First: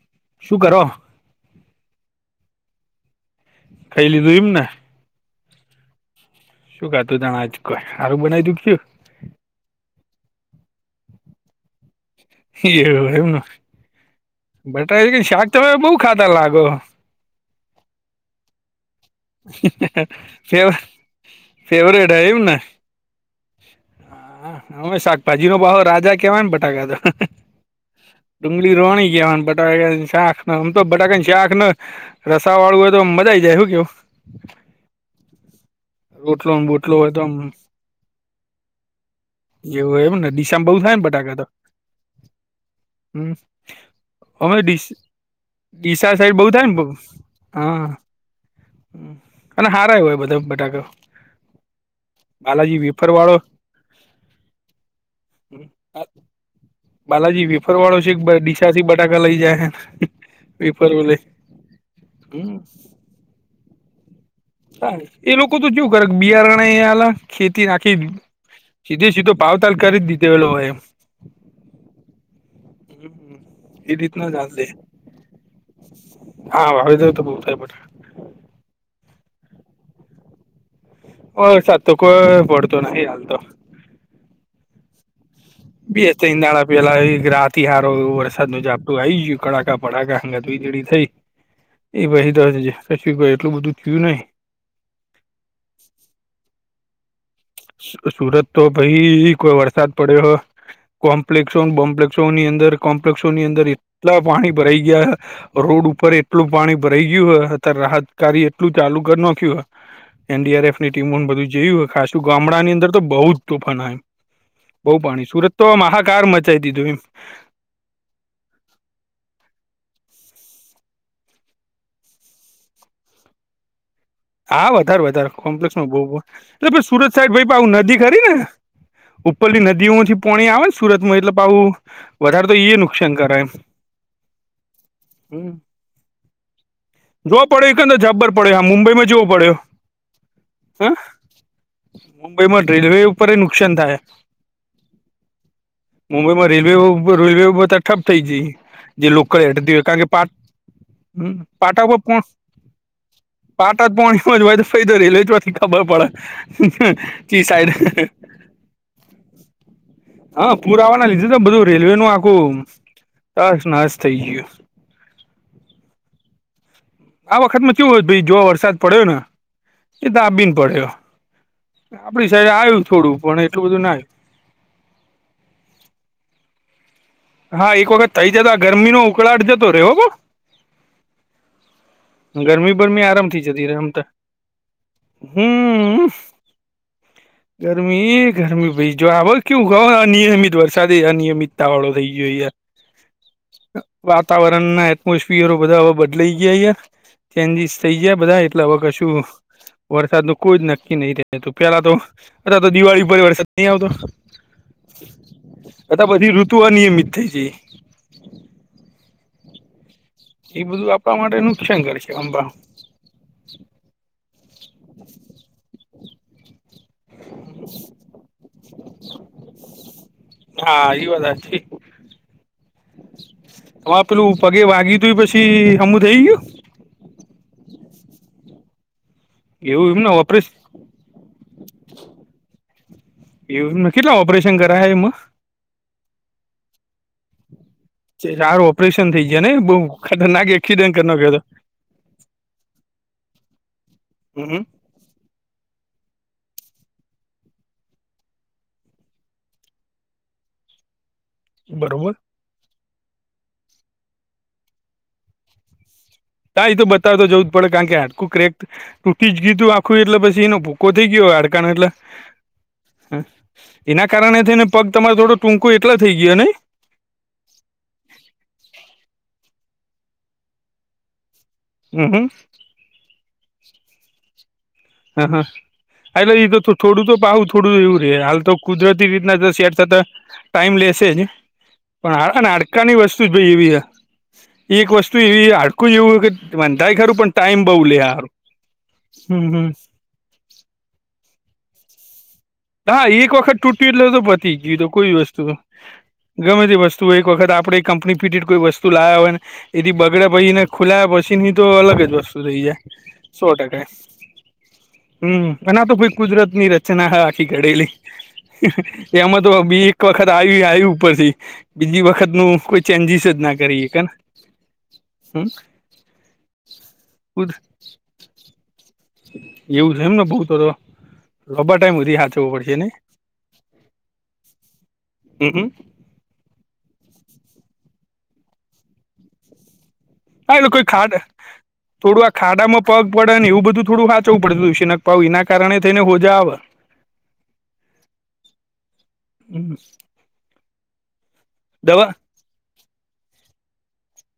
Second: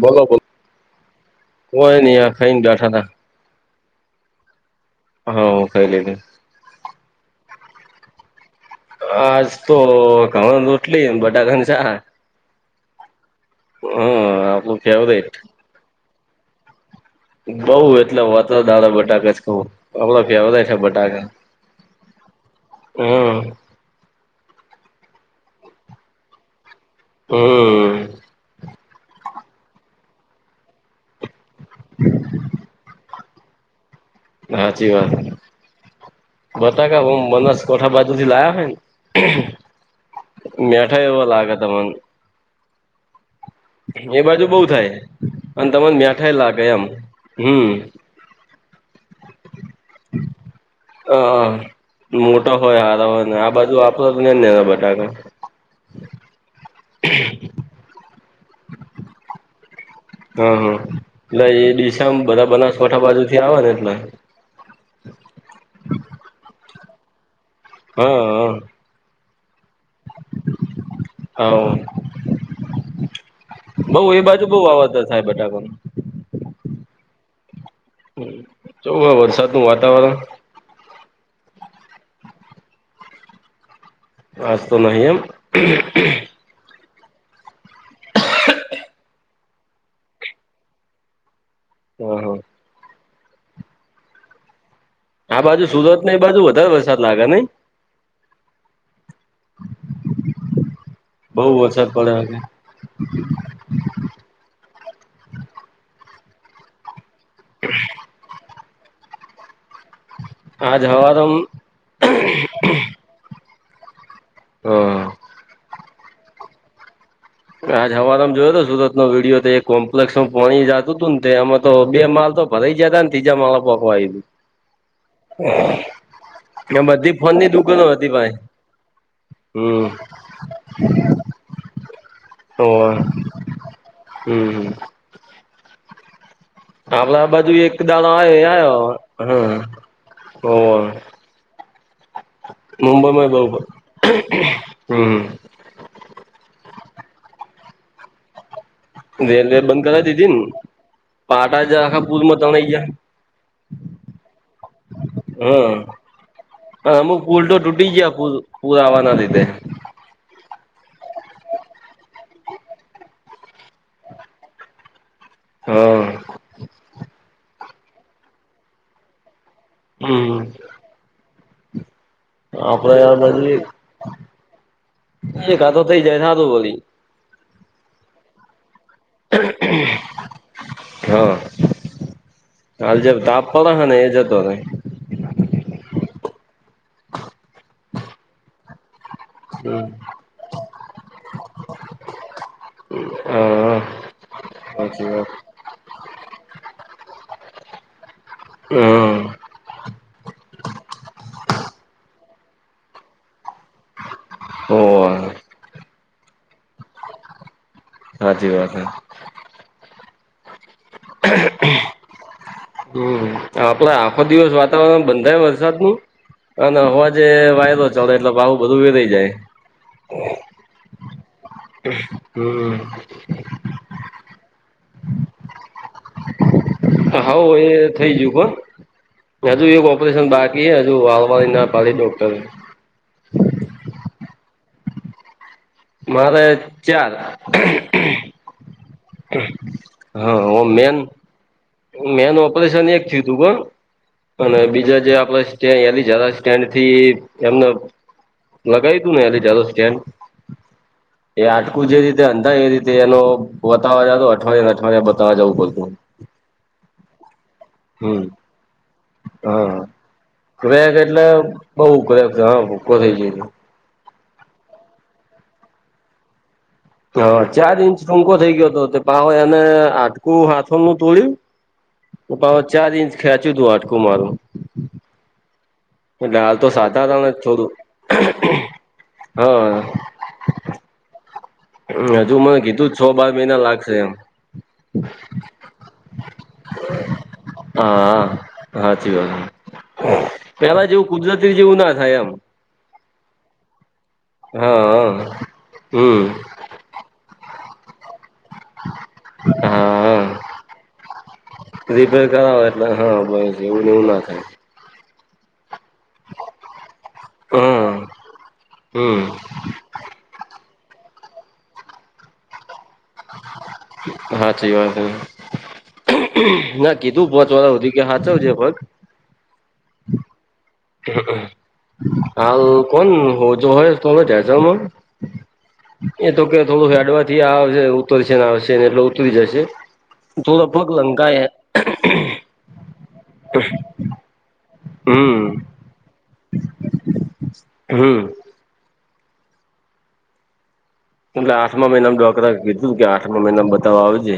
બોલો બોલો શું કરો કોઈને આ ખાઈને બેઠા હતા. ખાઇ લીધું એમને? ખાઈ લીધું શું ખાધું તમે આ જ ક સારું બનાવી દીધું છું? આજ તો ઘઉં રોટલી બટાકાનું શાક. એવું એવુંને. હા. બાટા એવી શાક તો બઉુ ખાધા લાગો? બઉ એટલે માત્ર દાળ બટાકા. જ ખઉં. આપડો ફેવરેટ હે બટાકા ફેવરેટ એમ ને? હમ હા હવે શાકભાજી નો પાછો રાજા કેહવાય ને બટાકા તો. હમ. ડુંગળી રોની ગયા બટાકા સાખમ તો બટાકા ક્યાંક ને રસાવાળું હોય તો મજાઈ જાય શું કેવું? હાચી વાત. રોટલો બોટલો બટકા હ હોય તો [unintelligible] આમ બનાસ કોઠા બાજુ થી લાયા હોય ને એવું એમ ને ડીસામાં બઉુ થાય ને મેઠાઈ એવો બટાકા તો લાગે તમને. હમ એ બાજુ અમે બહ થાય અને તને ડીસા સાઈડ મઠાય બઉુ લાગ થાય એમ. ને હમ. હા અને હારા એવા હોય બધા બટાકા. હ મોટા બાલાજી હોય હારા વેફર હોય ને વાળો આ બાજુ વાપરો ને બટાકા. બાલાજી વેફર વાળો છેક બાઇ દિશા બટાકા લઇ જાય. હ હમ વેફરો લઈ લે એ ડીશમ બધા હમ બનાસકાઠા બાજુ થી આવે ને એટલે. એ લોકો તો કેવું કરે બિયારણાલા ખેતી નાખી હા હા સીધે સીધો ભાવતાલ કરી દીધે એલો હોય એમ. હા, બઉ એ રીતના બાજુ બઉ ચાલશે વાવેતર થાય બટાકાનુ. હા [unintelligible] હમ, કેવું છે વરસાદનું વાતાવરણ? ઓ સાત કો પડતો નહી હાલ તો અસ્ તો નહી એમ બેય ત્રણ દાણા પેલા ગ્રહથી રાતી સારો વરસાદ નું ઝાપટું આ આવી ગયું કડાકા પડાગાને ધીધડી થઈ. એ હા હા પછી દ [unintelligible] રશ ભાઈ એટલું બધું થયું નહી. આ બાજુ સુરતને એ બાજુ વધારે વરસાદ લાગે નહી? સુરત તો ભાઈ કોઈ વરસાદ પડ્યો બહુ કોમ્પ્લેક્સો વરસાદ પડે બમ્પલેક્ષસોની અંદર કોમ્પલેક્ષોની અંદર એટલા પાણી ભરાઈ ગયા રોડ ઉપર એટલું પાણી ભરાઈ ગયું હ અત્યારે રાહત કાર્ય એટલું ચાલુ કરી નાખ્યું એનડીઆરએફ આજ ની ટીમો હવારમ બધું જયું હો ખાસ તો બહુ જ તોફાના એમ હ બહુ પાણી સુરત તો મહાકાર મચાવી દીધું એમ આજ હવારેમ જોયો હતો સુરત નો વિડીયો તો કોમ્પ્લેસમાં પાણી જતું હતું, ને તે એમાં તો બે માલ તો બધ જતા તીજા મલા પાખવા આવી, હા વધારે વધારે કોમ્પ્લેક્ષમાં બવ એટલે તું એ સુરત બધી સાઈડ ફોનની ભય પાઉં દુકાનો નદી હતી ખરી ભાઈ ને ઉપરની હમ નદીઓમાંથી પોણી આવે ને સુરતમાં એટલે પાવું વધારે તો ઈ નુકસાન હમ કરાય એમ હમ હમ્મ, આપડા જોવા બાજુ એક પડ્યો દાડો જબર આયો પડ્યો આ આયો મુંબઈમાં ચેવો પડ્યો, હા હ હોવ મુંબઈમાં રેલવે ઉપર મુંબઈમાં બઉ નુકસાન થાહે હમ મુંબઈ માં રેલવે રેલવે બધા ઠપ થઈ જઈ રેલવે બંધ કરાવી દીધી ને પાટા જ ઉપર આખા પો પુરમાં ત્રણાઈ ગયા, પાટા જ પોણીમાં જ હોય તો તો રેલવે જવાથી ખબર પડે ચી સાઈડ પૂરા આવવાના લીધે હા, પુરા આવવા ના લીધે તો બધું રેલવે નું આખું તાસ નાશ થઈ ગયું, હા, આ વખતમાં કેવું હો ભય જો વરસાદ પડ્યો ને એ હમ દાબીને પડ્યો, આપડી સાઈડ આવ્યું આપડે આ થોડું પણ એટલું બધું ના આવ્યું, એ કાતો થઈ જાય ના તો બોલી હા એક વખત થઇ જતા આ ગરમી નો ઉકળાટ જતો રે હો, હા ગરમી હાલ બરમી જે આરામથી તાપ જતી પડે હે આમ ને તો, એ જતો રે હમ્મ ગરમી ગરમી ભાઈ જો આ કેવું હો અનિયમિત વરસાદ અનિયમિત તાળો હા [unintelligible] વાતાવરણ ના સાચી વાત એટમોસફિયર બદલાઈ જાય ચેન્જીસ થઈ જયા બધા એટલે હવ હમ કશું વરસાદ ન કોઈ જ નક્કી નહી થું પેલા તો અ તો દિવાળી પહી વરસાદ નહી આવતો [unintelligible] અતા બધી ઋતુ ઓ અનિયમિત થઈ જય સાાચી વાત હે એ બધું આપવા માટે નુકસાન કરશે આમબા હમ્મ આપડે આખો દિવસ વાતાવરણ બંધાય વરસાદ નું અને હવાજ આજે વાયદો ચડે એટલે ભાવું બધું વેરાઈ જાય, હા એ વાત સાચી હમ્મ હ પેલું પગે વાગી તું પછી હમું થઈ ગયું, હા એ થઈ ગયું પણ હજુ એક એવું એમને ઓપરેશન બાકી છે, હજુ હળવાની ના કાલી ડોક્ટર એવ કેટલા ઓપરેશન કરા એમાં? મારે ચાર ચાર ઓપરેશન થઈ ગયા ને [inaudible] બહુ ખતરનાક હા મેન અકેડીન્ટ [inaudible] મેન ઓપરેશન એક થયું તું, પણ હમ અને બીજા જે આપડે જ સ્ટેન્ડ થી એમનો લગાઈ તું ને એની ચાલો સ્ટેન્ એ હાડકું જે બરોબર રીતે હંધાય એ રીતે એનો વતાવવા જાતો અઠવાડિયા અઠવાડિયા બતાવવા જવું પડતું તા એ તો બતાવતો જવું જ પડે, કારણ કે હમ હાડકું ક્રેક્ટ તૂટી જ ગીયુતું હા આખું એટલે પછી એનો ભૂકો ક્રેક થઈ એટલે ગયો હડકાણ બઉ એટલે ક્રેક હા ભૂકો થઈ ગયો હ એના કારણે થઈ ને પગ તમારે થોડો ટૂંકો એટલા થઈ ગયો ને? હા, ચાર ઇંચ ટૂંકો થઈ ગયો હતો તે પાવ એને આટકું હાથોનું તોળ્યું. હમ હમ હ ચાર ઇંચ ખેંચ્યું તું આટકું મારું. હ હ હલે એટલે એ હાલ તો થોડું તો સાધારણ જ પાઉ થોડું એવું રે હાલ તો કુદરતી રીતના શેટ થતા હા ટાઈમ લેશે જ પણ હજુ હા મને હાડકા કીધું ની છ વસ્તુ બાર જ ભઈ મહિના એવી હ લાગશે એમ ઈ એક વસ્તુ એવી હાડકું એવું કે વંધાય ખરું પણ ટાઈમ બઉ લે હા હારુ હા હાચી વાત પેલા જેવું કુદરતી જેવું ના થાય એમ. હા એક વખત તૂટીયું એટલે તો પતી જ ગ્યું ઈ હા તો કોઈ હા વસ્તુ હ હમ ગમે તે વસ્તુ એક વખત આપડે કંપની ફીટેડ કોઈ વસ્તુ લાયા હોય ને હા એથી હા બગડે પહિ એને ખુલાયા પછી ની તો અલગ જ વસ્તુ રઇ અ હહ ભાઈ એવું ન એવું ના થાય. હમ્મ અન આતો કોઈ કુદરતની રચના હ આ ઈ ઘડેલી હા હમ એમાં તો બી એક વખત આઈ ઈ આયુ ઉપરથી બીજી વખત નું કોઈ ચેન્જીસ જ ના કરીએ કે હાચી વાત હમ ના કીધું પોચ વરહ હુધી કે હાચવજે ભગ એવું છે એમ ને બહું તો તો હાલ કોન હોજો હે થોડો ઢેચણ હમ મ એ તો કે થોડું હેડવાથી આવશે ઉતરશે ને આવશે ને એટલે ઉતરી જશે. હા થોડો એલે કોઈ પગ ખાડ લંકાય થોડું આ ખાડા માં પગ પડે ને એવું બધું થોડું હા ચવું પડતું હશે નક પાઉ હમ એના કારણે થઈને હોજા આવ હમ્મ. હમ્મ. એટલે આઠમા મહિના ડોકરા કીધું કે આઠમા મહિના બતાવા આવજે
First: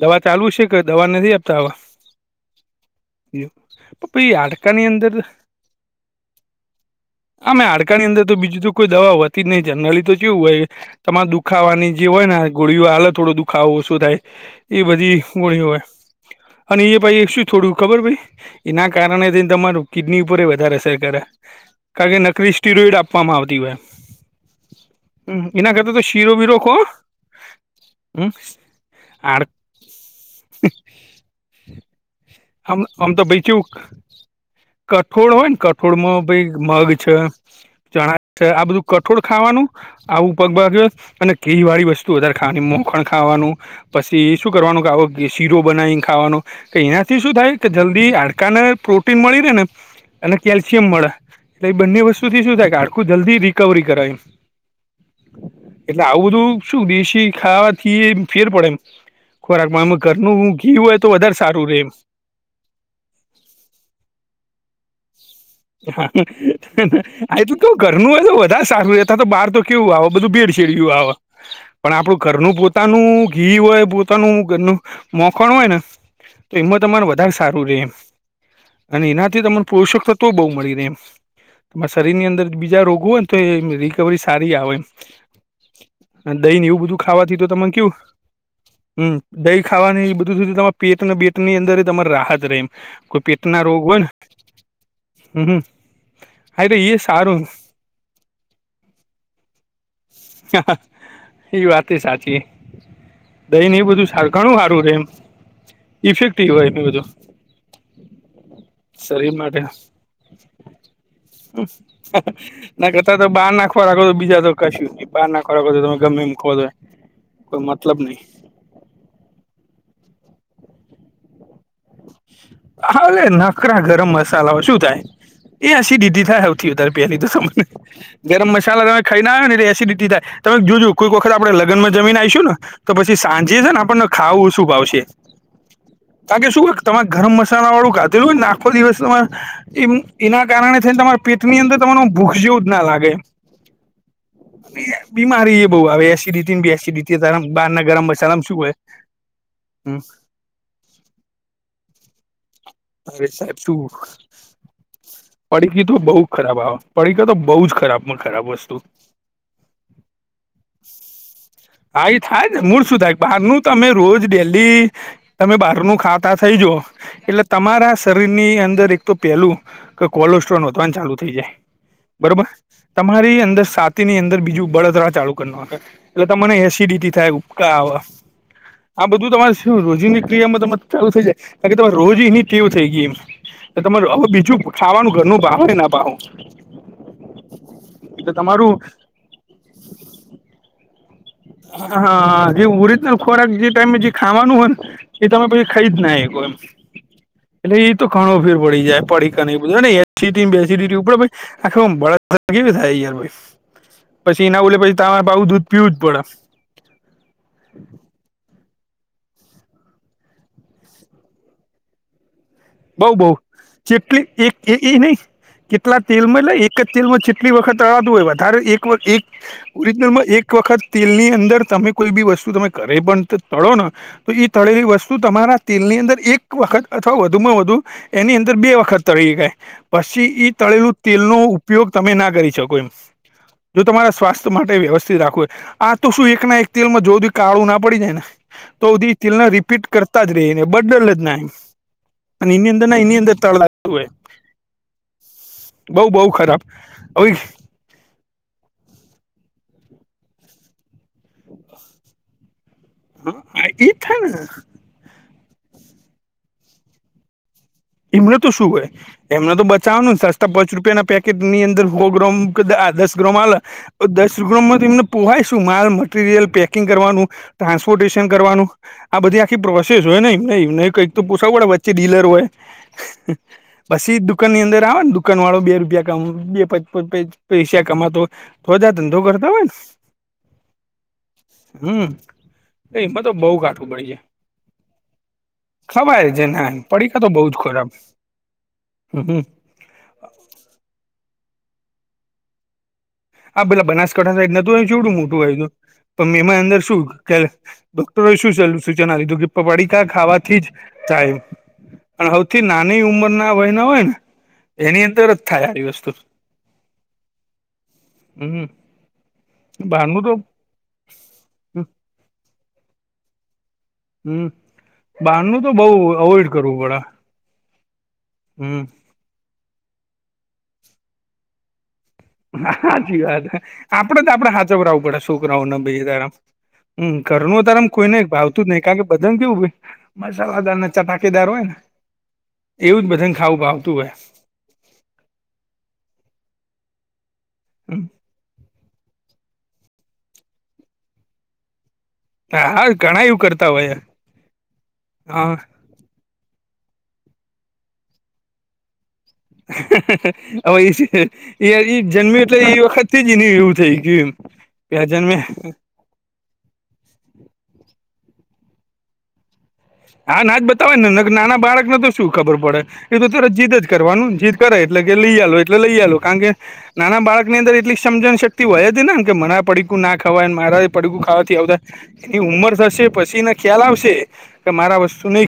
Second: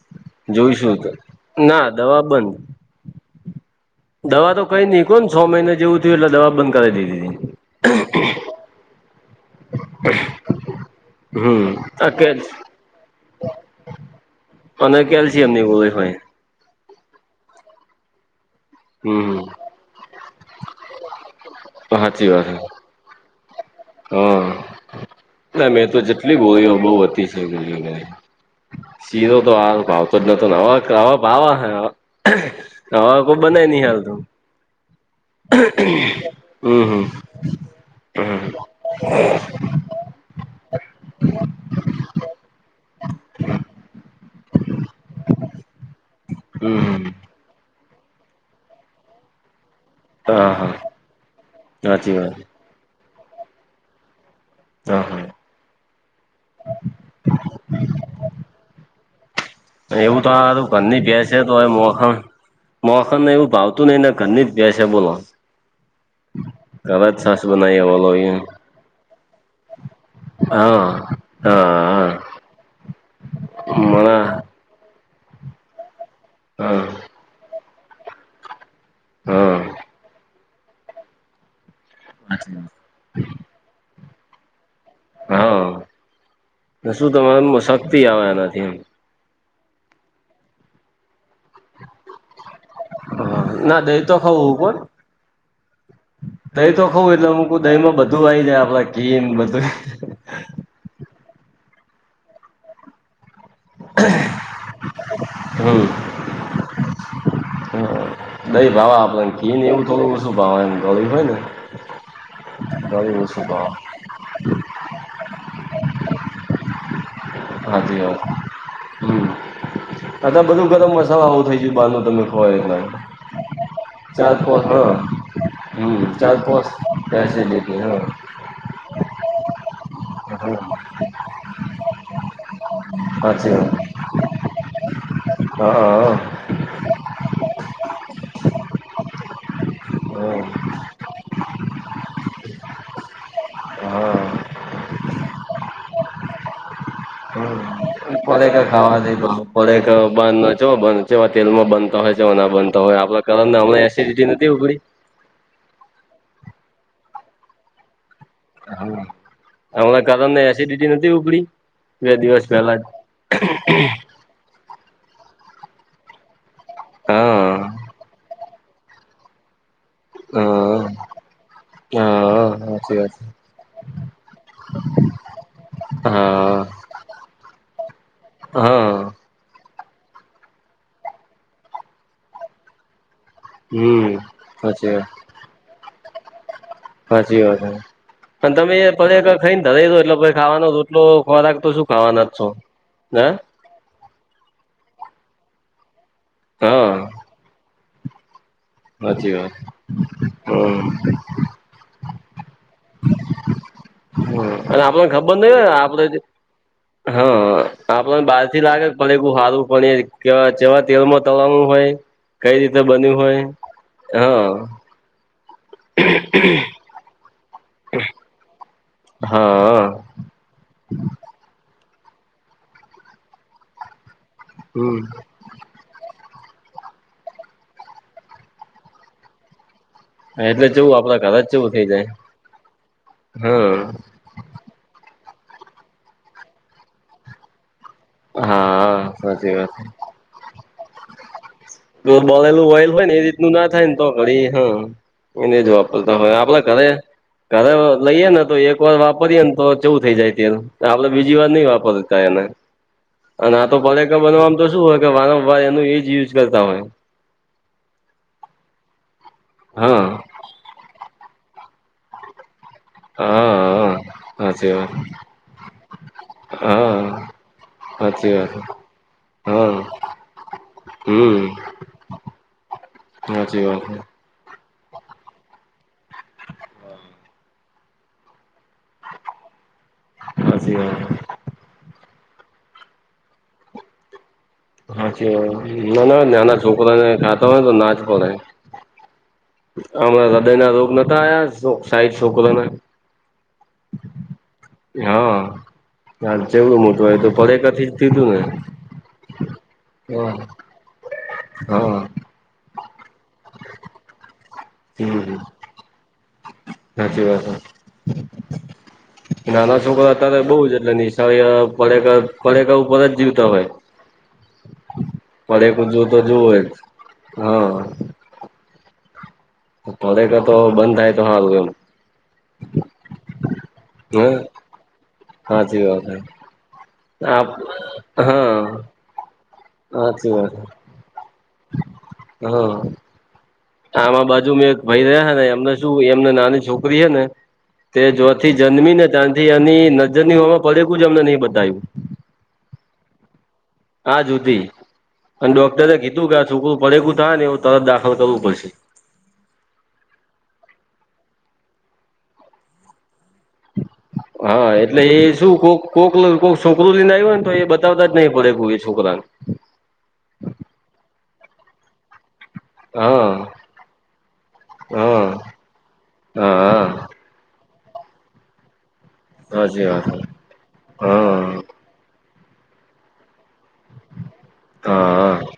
દવા ચાલુ છે કે જોઈશું દવા તો નથી આપતા હવ. ના દવા બંધ દવા તો કઈ નહી કો છ મહિના જેવું થિયુ એટલે દવા બંધ કરાઈ દીધી. આમે હાડકાની અંદર તો બીજું તો કોઈ દવા હોત તી જ નહી જનરલી તો ચેવું હોય તમારે હમ દુખાવાની જે આ હોય કે ને ગોળીઓ આલ થોડો દુખાવો ઓછો થાય. ઈ અને બધી કેલ્શિયમ ની ગોળી હોય. અને ઈ એ પઈ શું થોડું ખબર ભઈ એના કારણે હમ થી તમારું કિડની ઉપર વધારે અસર કરે કારણ કે નકરિ સ્ટીરોઈડ આપવામાં આવતી હોય. હો અ [inaudible] ના એના મેં કરતા તો શીરો જેટલી બીરો ગોળીઓ ખો બઉ બધી [unintelligible] સીરો આમ તો હારો ભાવતો જ નતો હવ ખહવ ભાવહઅ હવ આમ તો કોઈ ભાઈ કેવું બનાય નહિ આલતુ કઠોળ હોય ને કઠોળમાં ભઈ હમ મગ હમ છે ચણા છે આ બધું કઠોળ ખાવાનું આવું પગ ભાગ્યો અને ઘી વાળી વસ્તુ વધારે ખાવાની મો ખણ ખાવાનું પછી શું કરવાનું કે આવો શીરો બનાવીને ખાવાનું હમ કે ઇના હમ શું થાય કે જલ્દી હાડકા ને પ્રોટીન મળી રેન અને હા હા કેલ્શિયમ મળે એટલે એ બંને સાચી વાત વસ્તુથી શું થાય કે હાડકુ જલ્દી રિકવરી કરય ઈમ તો હ એટલે આવું બધું શું દેશી ખાવાથી એ ફેર પડે એમ. ખોરાકમાં આમ એવું તો ઘરનું હારું ઘી હોય ઘરની તો ભેંસ વધારે છે સારું રે એમ. મોખણ મોખણ ને એવું ભાવતું ની ને ઘરની જ ભેંસ હે બોલો [unintelligible] ઘરે જ હ છાસ એટલું તો બનાવી બોલો ઘરનું તો એમ વધારે સારું તો બહાર તો કેવું આવે બધું હા ભેડસેડયું આવ. હા પણ હા આપણું ઘરનું પોતાનું ઘી હોય હા પોતાનું ઘરનું મોખણ હોય ન તો ઈમત હા વધારે સારું રેય એમ અને એનાથી તમને પોષક તત્વો બઉ મળી રેય એમ એમા શરીરની અંદર બીજા રોગો હોય ને તો એ રિકવરી સારી આવે એમ હા અને દહીને એવું બધું શું ખાવાથી તો તમારે તમે કેવું શક્તિ આવે એનાથી એમ હમ દહી ખાવાની બધું સુધી તમા પેટને બેટ ની અંદર તમારે રાહત રહે એમ કોઈ હ પેટના રોગ ના હોય દહી ને તો ખાવ કો હમ હા દહી તો એ ખઉું એટલે સારું મકું દહીમાં બધું વાઈ જાય આપડા કેીમ બધું હ એ વાત સાચી દહી ને એ બધું ઘણું સારું રહેે એમ હમ ઇફેક્ટિવ હોય એ બધું. હમ દઈ ભાવા આપડને કી ને એવું તોોલ શું ભવા એ ગોળ હોય ને ના કરતા ગળ્યું તો ઓછું બહાર ના ભાવે ખોરાકો તો બીજા તો કશું બાર ના ખોરાકો તો તમે ગમે એમ ખોવા દોય. હાજી હ હમ અ બધું ગરમ મસાલા આવો થઈ ગયું બહારનું તમે ખો એટલે હાવે નકરા ગરમ ચાર મસાલાઓ પાંચ શું હા થાય? એ હસી હમ દીદી ચાર થાય સવ પાંચ થ તારે પહેલી તો એસિડિટી હા ગરમ મસાલા તમે ખાઈને આવે ને એટલે એસિડિટી થાય તમે જોજુ કોઈક વખત આપણે લગ્નમાં જમીન આવીશું ને તો પછી હાચી સાંજે છે વાત ને આપણને ખાવું શું ભાવશે હા હા બા કે શું? તમારે ગરમ મસાલા વાળું ગાધેલું હોય ને આખો દિવસ તમારે એ હા એના કારણે થઈને તમારા પેટની અંદર તમાર ભૂખ જેવું જ ના લાગે હા બીમારી એ બઉ આવે એસિડિટી ને બે એસિડિટી ત બાર ના ફે ખાવા ફક બંધ ચ બંધ છે તેલમાં બંધ. બતા હોય છે ના બનતા હોય આપણા અરે કારણ સાહેબ હમણા શું એસસીડિટી નથી ઉગડી પડીકી તો બઉુ ખરાબ આવે પડીકા તો બઉ જ ખરાબ ખરાબ વસ્તુ. હા. હમણાં કદમ ને એસિડિટી નથી ઉપડી હા બે એ દિવસ થાય જને પહેલા જ મૂળ શું થાય બહારનું તમે રોજ ડેલી તમે બહારનું ખા થઈ જ એટલે હા. તમારા શરીરની અંદર એક તો પેલું કોલેસ્ટ્રોલ હા નોંધવાની ચાલુ થઈ જાય હા બરોબર સાચી વાત તમારી અંદર સાત ની અંદર બીજું બળતરા ચાલુ કરખે એટલે તને હા એસિડિટી થાય ઉપકા આવે હા આ બધું તમારે શું રોજની ક્રિયામાં ત ચાલુ થઈ જાય કારણ કેમે રોજ એની વું થઈ ગય એમ. તમાર હમ. હવે બીજું સાચી વાત ખાવાનું ઘરનું ભાવ હોય ના ભાવ. સાચી વાત એટલે અને તમે તમારું પછ ખાઈને થો એટલેછ ખાવાનો તોટલો હા જે ઓરિજનલ ખોરાક જે ટાઈમેમે જે ખાવાનું હોય ને એ તમે પછી ખાઈ જ ના હા એટલે એ તો ઘણું ફીર પડી જાય સાચી વાત પડી ન હ બડે આ કેવી થાયયાર ભાઈ પછી એ ના ઉલે અને પછી આપણને ખબર નહ તમારેું દૂધ હોય પીવું જ આપડે પડે હા આપણને બાર થી લાગે હારું પર કેવા તેલમાં તળવાનું હોય કઈ રીતે બન્યું બઉ બઉ હોય ચેપલી હા એક એ એ નહી. કેટલા તેલમાં એટલે એક જ તેલમાં જેટલી વખત અતું હોય એક એક હા. ઓરિજિનલમાં એક એક વખત તેલ ની અંદર તમે કોઈ બી વસ્તુ તમે કરે પણ તળો ને તો તળેલી હમ. વસ્તુ તમારા તેલ ની અંદર એક વખત અથવા વધુમાં વધુ એની અંદર બે વખત તળ ગાય. પછી એ એટલે ચેવું તળેલું આપડા તેલનો ઘરે જ ચેવું થઇ ઉપયોગ જાય. તમે ના કરી શકો એમ હા. જો તમારા સ્વાસ્થ્ય માટે વ્યવસ્થિત રાખવુ આ તો શું એક ના એક તેલમાં જો કાળું ના પડી જાય ને હા તોધી તિલ સાચી વાત. રિપીટ કરતા જ રહી ને બડર જ ના એમ તો અને બોલેલું એની અંદર હોોલ ના હોય ને એની એ અંદર રીતનું ના થાય તળાતું ને હોય તો કરી હ એ ન જવા બઉ પડતા હવે બઉ ખરાબ આપડે ઘરે હવે ઘરે લઈએે ને તો એક એક વાર વાપરીએ ને તો ચવુ થઈ જાય ત આપડે બીજી વાર નઈ વાપરતા એને અને આ તો ઈ જ ભલેકા થાય ને બનવામ તો શું હોય કે વારંવાર એનું એજ યુઝ કરતા હોય. એમનો તો શું હોય એમનો તો હા બચાવવાનું સસ્તા પાંચ રૂપિયા ના પેકેટ ની અંદર હોગ્રો દસ ગ્રો મા હા હા દસ સાચી વાત ગ્રોમમાંને પવાયશું માલ મટીરિયલ પેકિંગ હા. કરવાનું. ટ્રાન્સપોર્ટેશન સાચી વાત કરવાનું આ બધ આી હા પ્રોસેસ હોય ને એ કઈક તો હમ પૂછાવું પડે વ્ચે ડીલર હોય સાચી વાત બછી દુઃખ દુકાન ની અંદર આવે ને દુકાન વાળો બે રૂપિયા ક બે પૈસા કમાતો કોઇ દાન ધંધો કરતા હોય ને હાચી વાત હમ એમાં તો બહ કાઠું પડી જાય હા નાના ખવાય છે નાના ના છોકરાને પડીકા બઉ ખાતા જ હોય તો ખરાબ નાજ ખવાય હમ હ અમણા હૃદય ના રોગ નતા આયા સાહિંઠ છોકરાના હા પેલા બનાકાંઠામાં નહતું આવ્યું કેટલું મોટું હા આયુ હતું પણ હા એમાં અંદર જેવડું શું મોટું હોય તો કે પડેકાથી જ કીધું ડોક્ટરોને ને શુ સૂચન આલ્યું તું કે પડીકાા હા ખાવાથી જ હા થાય હવે કે નાની ઉંમરના વયના હોય ને એની અંદર હમ જ થાય આવી વસ્તુ સાચી વાત હમ નાના છોકરો બહારનું તો અત્યારે બઉ જ એટલે અને આ પડીકા ઉપર જ જીવતા હોય હમ્મ બારનું તો બઉ પડેકું જોતો અવોઈડ જોવે જ કરવું પડે. હા. હમ્મ કોલેટર તો બંધ થાય તો હારૂ એમ સાચી વાત આપડે હે તો આપડે હાછવરાવું પડે છોકરાને હાચી વાત હે બૈરા. હમ આપ ઘરનું તારેમ કોઈને હા ભાવતું નઈ કારણ કે બધાને કેવું હોય હાચી વાત ચટાકેદાર હોય ને હા એવું જ બધાને ખાવું આપતું હોય આમાં બાજુ મેં એક ભાઈ રહ્યા ને એમને શું એમને નાની છોકરી હે ને તે જો તે જન્મી ને ત્યાંથી એની નજર ની હોવામાં પડે કોઈ પૂજા અમને નહી બતાઈ હા હા ઘણા એવું કરતા હોય હા જયોતિ અને હા ડોક્ટરે કીધું કે આ સુકું પડે એવુ થાય ને એવું તરત દાખલ થવું પડશે હવે એ છે જન્મ્યો એટલે એ વખત તે જ એવું થાય હા કે એટલે એ અજન્મા શું કોક કોક કઈ છોકરું લઈને આવ્યું હોઈને તો એ બતાવતા જ નહીં પૂરે પૂરું એ છોકરાંને હા ના જ બતાવે ને નાના બાળકને તો શું ખબર પડે એ તો હા તરજ જીદ જ કરવાનું જીદ કરે એટલે કે હા લઈ આલો એટલે લઈ આલો કારણ કે હા હા નાના બાળક ની અંદર એટલી સમજણ શક્તિ હોય જ ને કે મારા સાચી પડીકું વાત ના ખવાય મારા પડકું ખાવાથી હા વગર કે ઉંમર થશે પછી એને ખ્યાલ આવશે કે મારા હા વસ્તુને